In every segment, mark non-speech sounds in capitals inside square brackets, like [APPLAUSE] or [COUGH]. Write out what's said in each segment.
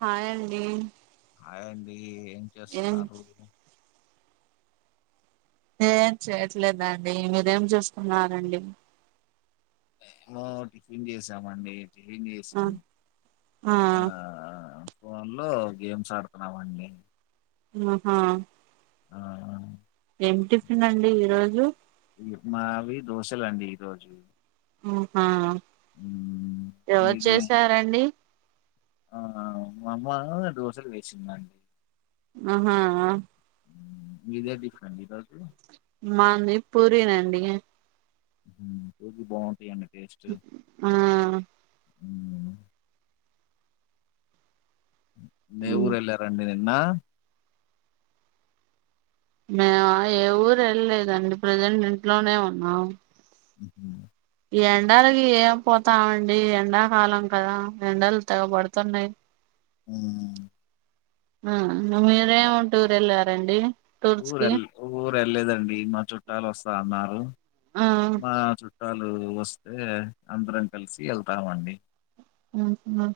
Hi అండి ఆయండి ఏం చేస్తున్నారు మీరు ఏం చేయట్లేదండి మీరేం జూస్తున్నారండి మేము టిఫిన్ చేసామండి టిఫెన్ ఆ చేసి ఆ ఫోన్ లో గేమ్స్ ఆడుతున్నామండి ఆహా ఆ ఏం టిఫిన్ అండి ఈ రోజు ఇంగటి మావి దోశలండి ఈ రోజు ఉమ్మ్ హా మ్మ్, ఎవరు మీదే చేసారండి ఆ మా అమ్మా దోశలు వేసింది అండి ఆహా ఆ మ్మ్ మీదేం టిఫిన్ అండి ఈ రోజు మాంది పూరినండి ఫుడ్ బాగుంటాయిండి టేస్ట్ ఆ నే ఊరువెళ్లారండి నిన్న మేము ఏ ఊరు వెళ్ళలేదండి ప్రజెంట్ ఇంట్లోనే ఉన్నాం ఆహ ఎండాలకి ఏం పోతామండి ఎండాకాలం కదా ఎడాలు తెగబడుతున్నాయి ఉ ఆ మీరే ఉంటూరు వెళ్ళారండి టూర్స్ ఊరె కి ఊరు వెళ్ళదండి మా చుట్టాలు వస్తా అన్నారు ఆ మా చుట్టాలు వస్తే అందరం కలిసి వెళ్తామండి అవునా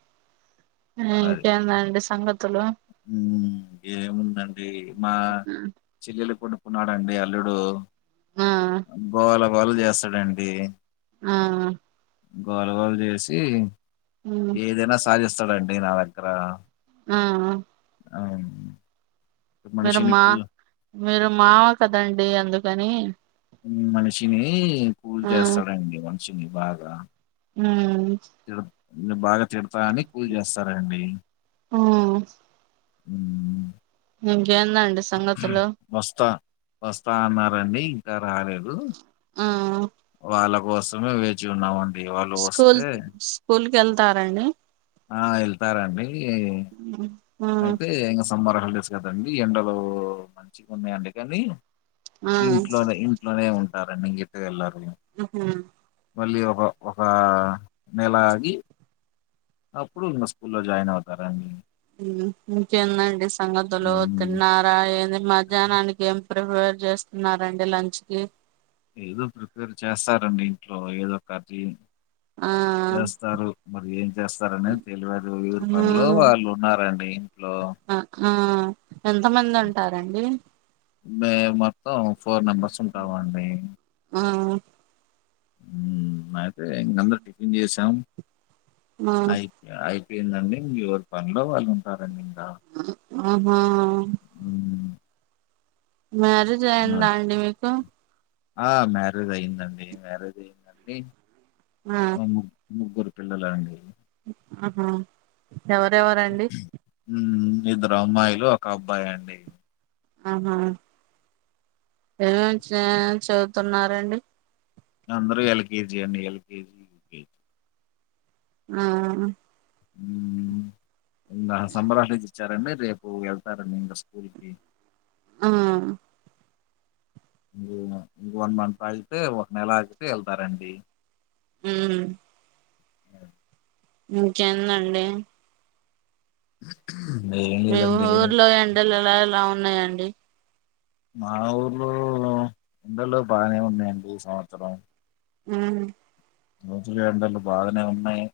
ఇంకేం అండి సంగతులు హ్మ్మ్ ఏముందండి మా చెల్లెలు కొడుకున్నాడండి అల్లుడు ఆ గోల గోల చేస్తాడండి ఆ గోల గోల చేసి ఏదైనా సాధిస్తాడు అండి నా దగ్గర ఆ అ అవును మీరు మా మీరు మావ కదండి అందుకని మనిషిని కూల్ ఆ చేస్తాడండి మనిషిని బాగా హమ్ ను నువ్వు బాగా చెప్తా అని కూల్ చేస్తారండి హమ్ ఇంకేంది అండి సంగతులు వస్తా వస్తా అన్నారండి ఇంకా రాలేదు ఆ వాళ్ళ కోసమే వేచి ఉన్నామం స్కూల్ స్కూల్ కి వెళ్తారా అండి ఆ వెళ్తారండి ఏ [INAUDIBLE] అయితే ఇంకా సమ్మార్ హాలిడేస్ కదండి ఎండలు మంచిగా ఉన్నాయండి అందుకని ఆ ఇంట్లోనే ఇంట్లోనే ఉంటారండి ఇంక ఎటు వెెళ్లరు ఆహా మళ్ళీ ఒక ఒక నెల ఆగి అప్పుడున్న స్కూల్లో జాయిన్ అవుతారండి హ్మ్మ్ ఇంకేంటండి సంగతులు హ్మ్. తిన్నారా ఏంది మధ్యాహ్నానికి ఏమి ప్రిపేర్ చేస్తున్నారండి లంచ్ కి ఏదో ప్రిపేర్ చేస్తారండి ఇంట్లో ఏదో క్లీన్ ఆ చేస్తారు మరి ఏం చేస్తారని తెలివదు ఎవరు పనీలో వాళ్ళు ఉన్నారండి ఇంట్లో ఆ ఆ ఎంత మంది ఉంటారండి మేము మొత్తం ఫోర్ మెంబర్స్ ఉంటామండి ఆ ఉమ్ అయితే ఇంకందరు టిఫిన్ చేసాము ఆ అయి అయిపోయిందండి ఇంక ఎవరి పనిలో వాళ్ళు ఉంటారండి ఇంకా ఆహా ఉ మ్యారేజ్ అయిందా అండి మీకు ఆ మ్యారేజ్ అయిందండి మ్యారేజ్ అయ్యిందా అండి ఆ ముగ్గురు పిల్లలే అండి ఆహ ఎవరెవరండి ఇద్దరు అమ్మాయిలు ఒక అబ్బాయి అండి ఆహా ఏమే ఏమే చదువుతున్నారండి అందరూ ఎల్కేజీ అండి ఎల్కేజీ ఆహా ఇంకా సమ్మర్ హాలిడే ఇచ్చారండి రేపు వెళ్తారండి ఇంకా స్కూల్ కి ఆ వన్ మంత్ ఆగితే ఒక నెల ఆగితే వెళ్తారండి ఉ ఇంకేందండి నే మీ ఊర్లో ఎండలు ఎలా ఎలా ఉన్నాయండి మా ఊర్లో ఎండలు బాగానే ఉన్నాయి ఈ సంవత్సరం ఉ రోజులు ఎండలు బాగానే ఉన్నాయి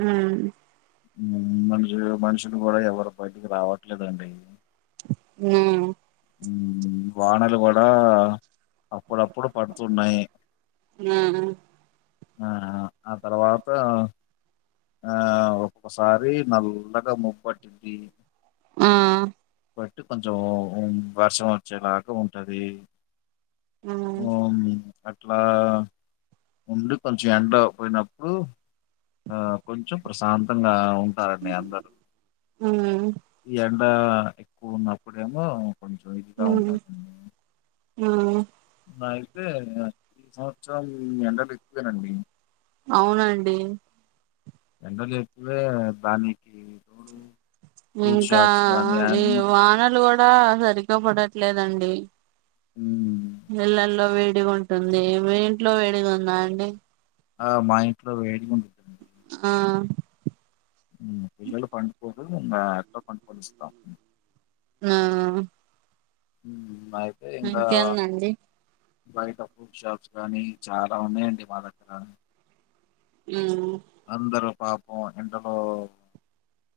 ఆ మనుషు మనుషులు కూడా ఎవరు బయటికి రావట్లేదండి ఉ ఉ వానలు కూడా అప్పుడప్పుడు పడుతున్నాయి ఆ ఆ ఆ తర్వాత ఆ ఒక్కొక్కసారి నల్లగా ముపట్టింది ఆ బట్టి కొంచెం వర్షం వచ్చేలాగా ఉంటది ఉమ్ ఓ అట్లా ఉండి కొంచెం ఎండ పోయినప్పుడు ఆ కొంచెం ప్రశాంతంగా ఉ ఉంటారండి అందరు ఉమ్ ఈ ఎండ ఎక్కువ ఉన్నప్పుడేమో కొంచెం ఇదిగా ఉంటారండి ఆ అయితే ఈ సంవత్సరం ఎండలు ఎక్కువేనండి అవునండి ఎండలు ఎక్కువే దానికి తోడు ఫ్రూట్ ఇంకా షాప్స్ గానీ ఈ అన్నీ వానలు కూడా సరిగ్గా పడట్లేదండి ఉ ఇళ్లల్లో వేడిగా ఉంటుంది మీ ఇంట్లో వేడిగా ఉందా అండి ఆ ఇంట్లో వేడిగా ఉంది ఆ పిల్లలు పడుకున్నారు మా అంతకు కొనిస్తాము ఆఆ అయితే ఇంగా ఇంకేందండి బయట ఫ్రూడ్ షాప్స్ గానీ చాలా ఉన్నాయండి మా దగ్గర. ఆ. అందరూ పాపం ఎండలో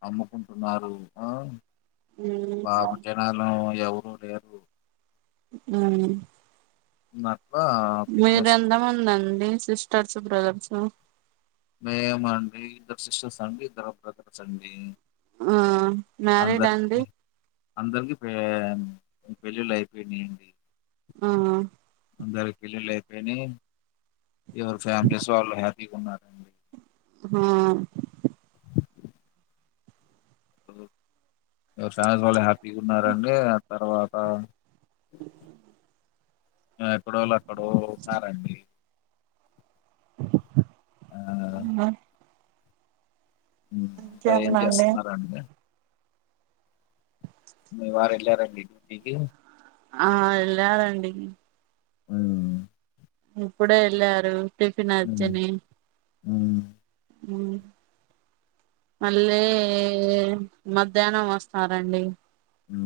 అమ్ముకుంటున్నారు ఆ. బాబు జనాల ఎవరూ లేరు. ఉ. మక్కువ. మీరు ఎంతమంది అండి సిస్టర్స్ బ్రదర్సు. మేమా అండి ఇద్దరు సిస్టర్స్ అండి ఇద్దరు బ్రదర్స్ అండి. ఆ మ్యారిడ్ అందరికి అండి. అందరికి పె పెళ్ళిళ్ళు అయిపోయినాయండి. ఆ. అందరికి పెళ్లిళ్లు అయిపోయినీ ఎవరు ఫ్యామిలీస్ వాళ్ళు హ్యాపీగా ఉన్నారండి. హా. ఎవరి ఫ్యామిలీస్ వాళ్ళు హ్యాపీగా ఉన్నడి ఆ తర్వాత. ఎక్కడో వాళ్ళు అక్కడో ఉన్నారండి. ఆ అ. ఇంకా ఏం ఇంకేందండి చేస్తున్నారా అండి. మీ వారు ఎల్లారండి డ్యూటీకి. ఆ వెళ్ళారండి. ఊ. ఇప్పుడే వెళ్ళారు టిఫిన్ అర్జని. హు. ఉ. మళ్ళీ మధ్యాహ్నం వస్తారండి. ఉ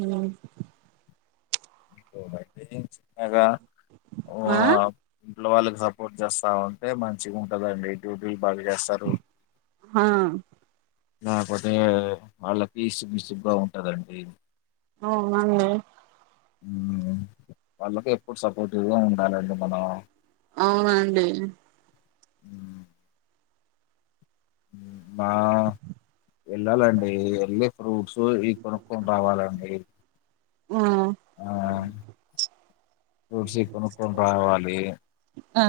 హ. అ చిన్నగా. వా ఆ. ఇంట్లో వాళ్ళకి సపోర్ట్ చేస్తా అంటే మంచిగా ఉంటదండి డ్యూటీలు బాగా చేస్తారు. హా. ఆ పడ్డయ్య వాళ్లకి తీసి చూపిస్తే బాగుంటదండి. అవునండి. వాళ్ళకి ఎప్పుడు సపోర్టివ్గా ఉండాలండి మనం. అవునా అండి. ఉ. బా. వెళ్ళాలండి వెళ్ళి ఫ్రూట్స్ ఈ కొనుక్కొని రావాలండి. ఆ ఆ ఫూడ్స్ కొనుక్కొని రావాలి. ఆ.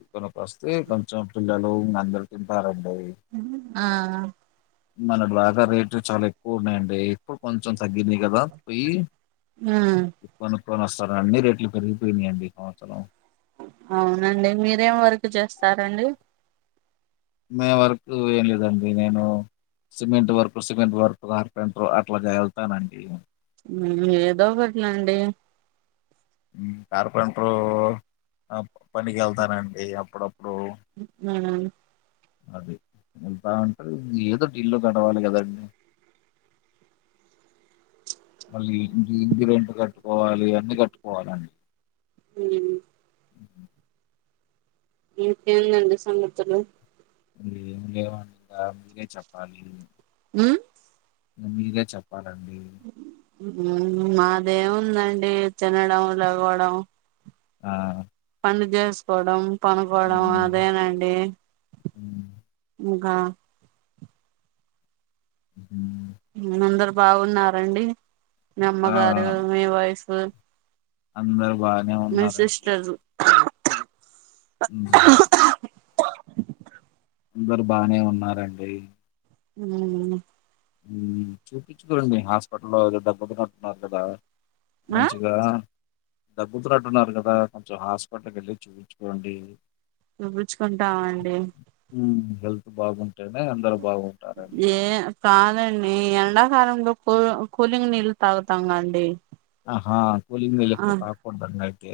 ఇ కొనక వస్తే కొంచెం పిల్లలు అందరు తింటారండి. ఆ. మన బాగా రేట్ చాలా ఎక్కువ ఉన్నాయండి ఎప్పుడు కొంచెం తగ్గింది కదా పోయి. ఆ. కొనుక్కొని వస్తారండి అన్ని రేట్లు పెరిగిపోయినాయియండి ఈ సంవత్సరం. అవునండి మీరేం వర్క్ చేస్తారండి. మే వర్క్ ఏం లేదండి నేను cement work cement work carpenter అట్లా చేయగలుతానండి [UNINTELLIGIBLE] ఏదో ఒకటిలండి [UNINTELLIGIBLE] కార్పెంటరు అ పనికి వెళ్తనండి అప్పుడప్పుడు అ [UNINTELLIGIBLE] అదే వెళ్తా ఉంటది, ఏదో ఇల్లు గడవాలి కదండి మళ్ళీ ఇ ఇంటిరెంట్ కట్టుకోవాలి అన్నీ కట్టుకోవాలండి హ [UNINTELLIGIBLE] ఉ [INAUDIBLE] ఇంకేంటి అండి సంగతులు [UNINTELLIGIBLE] ఏం లేవండి ఇక మీరే చెప్పాలి ఉ మీరే చెప్పాలండి మాదేముందండి తినడం లెగవడం ఆ పని చేసుకోవడం పనుకోవడం ఉమ్, అదేనండి ఉమ్, ఆ ఉ అందరు బాగున్నారండి మీ ఆ అమ్మగారు మీ వైఫ్ అందరు బానే ఉన్నారండి చదు [UNINTELLIGIBLE] ఉ అందరు బానే ఉన్నారండి ఉ చూపించు కొండి మీ హాస్పిటల్లో ఏదో దగ్గు తన్నట్టున్నారు కదా [UNINTELLIGIBLE] ఆ మంచిగా దగ్గుతున్నట్టున్నారు కదా కొంచెం హాస్పిటల్కి వెళ్ళి చూపించుకోండి చూపిచుకుంటామండి ఉ హెల్త్ బాగుంటేనే అందరు బాగుంటారండి ఏ కాదండి ఎండాకాలంలో కూల్ కూలింగ్ నీళ్ళు తాగుతాం గా అండి ఆహా కూలింగ్ నీళ్లు ఆ ఎక్కువ తాక్కూడదండి అయితే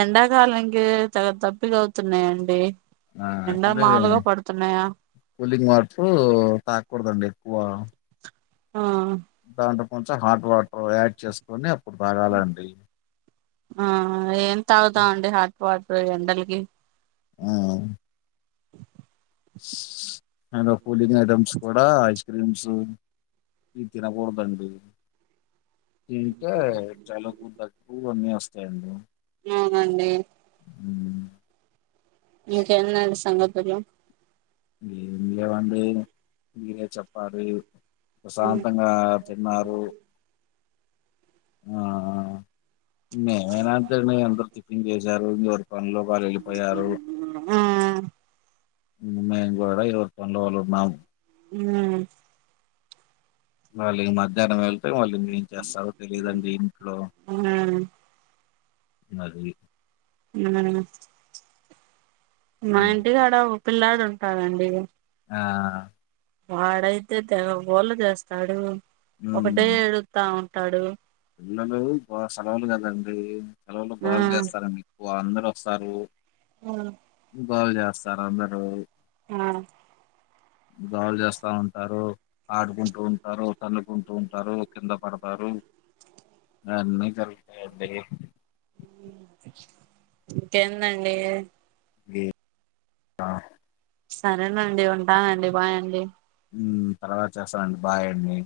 ఎండాకాలనికి తగ [UNINTELLIGIBLE] దప్పిక అవుతున్నాయండి ఎండ అయితే మాలుగా పడుతున్నాయా [UNINTELLIGIBLE] కూలింగ్ వాటర్ తాగకూడదండి ఎక్కువ ఆ అంటే కొంచెం హాట్ వాటర్ యాడ్ చేసుకని అప్పుడు తాగాలండి ఆ ఏం తాగుదాం అండి హాట్ వాటర్ ఎండలకి ఆ లో కూలింగ్ ఐటమ్స్ కూడా ఐస్ క్రీమ్స్ ఇది తినకూడదండి తింటే చల కు [UNINTELLIGIBLE] అన్నీ వస్తాయండి అవునండి [UNINTELLIGIBLE] హ ఇంకేంది అండి సంగతులు ఏం లేవండి మీరే చెప్పాలి ప్రశాంతంగా తిన్నారు ఆ మేము అయిన అంతే అండి అందరు టిఫిన్ చేసారు మీ వోడు పనులోకి వాళ్లు వెళ్ళిపోయారు ఆ మేము కూడా ఎవరి పనిలో వాళ్ళున్నాం ఉ మళ్ళ ఇ మధ్యానం వెళ్తే మళ్ళ ఏం చేస్తారో తెలిదండి ఇంట్లో అది ఉ మా ఇంటికాడ ఓ పిల్లాడు ఉంటారండి. ఆ వాడైతే తెగగోళ్ళ చేస్తాడు ఒకటే హ్మ్. ఎడుత్త ఉంటాడు. పిల్లలు బాగా సెలవులు కదండి సెలవులు ఆ బాగులు చేస్తారండి. ఎక్కువ అందరు వస్తారు. ఆ గోల చేస్తారు అందరు ఆ గోల చేస్తా ఉంటారు. ఆడుకుంటూ ఉంటారు. తన్నుకుంటూ ఉంటారు కింద పడతారు ఆన్నీ జరుతాయి అండి ఇంకేందండి ఈ- ఆ, సరేనండి ఉంటానండి భాయ్ అండి తర్వాత చేస్తానండి బాయ్ అండి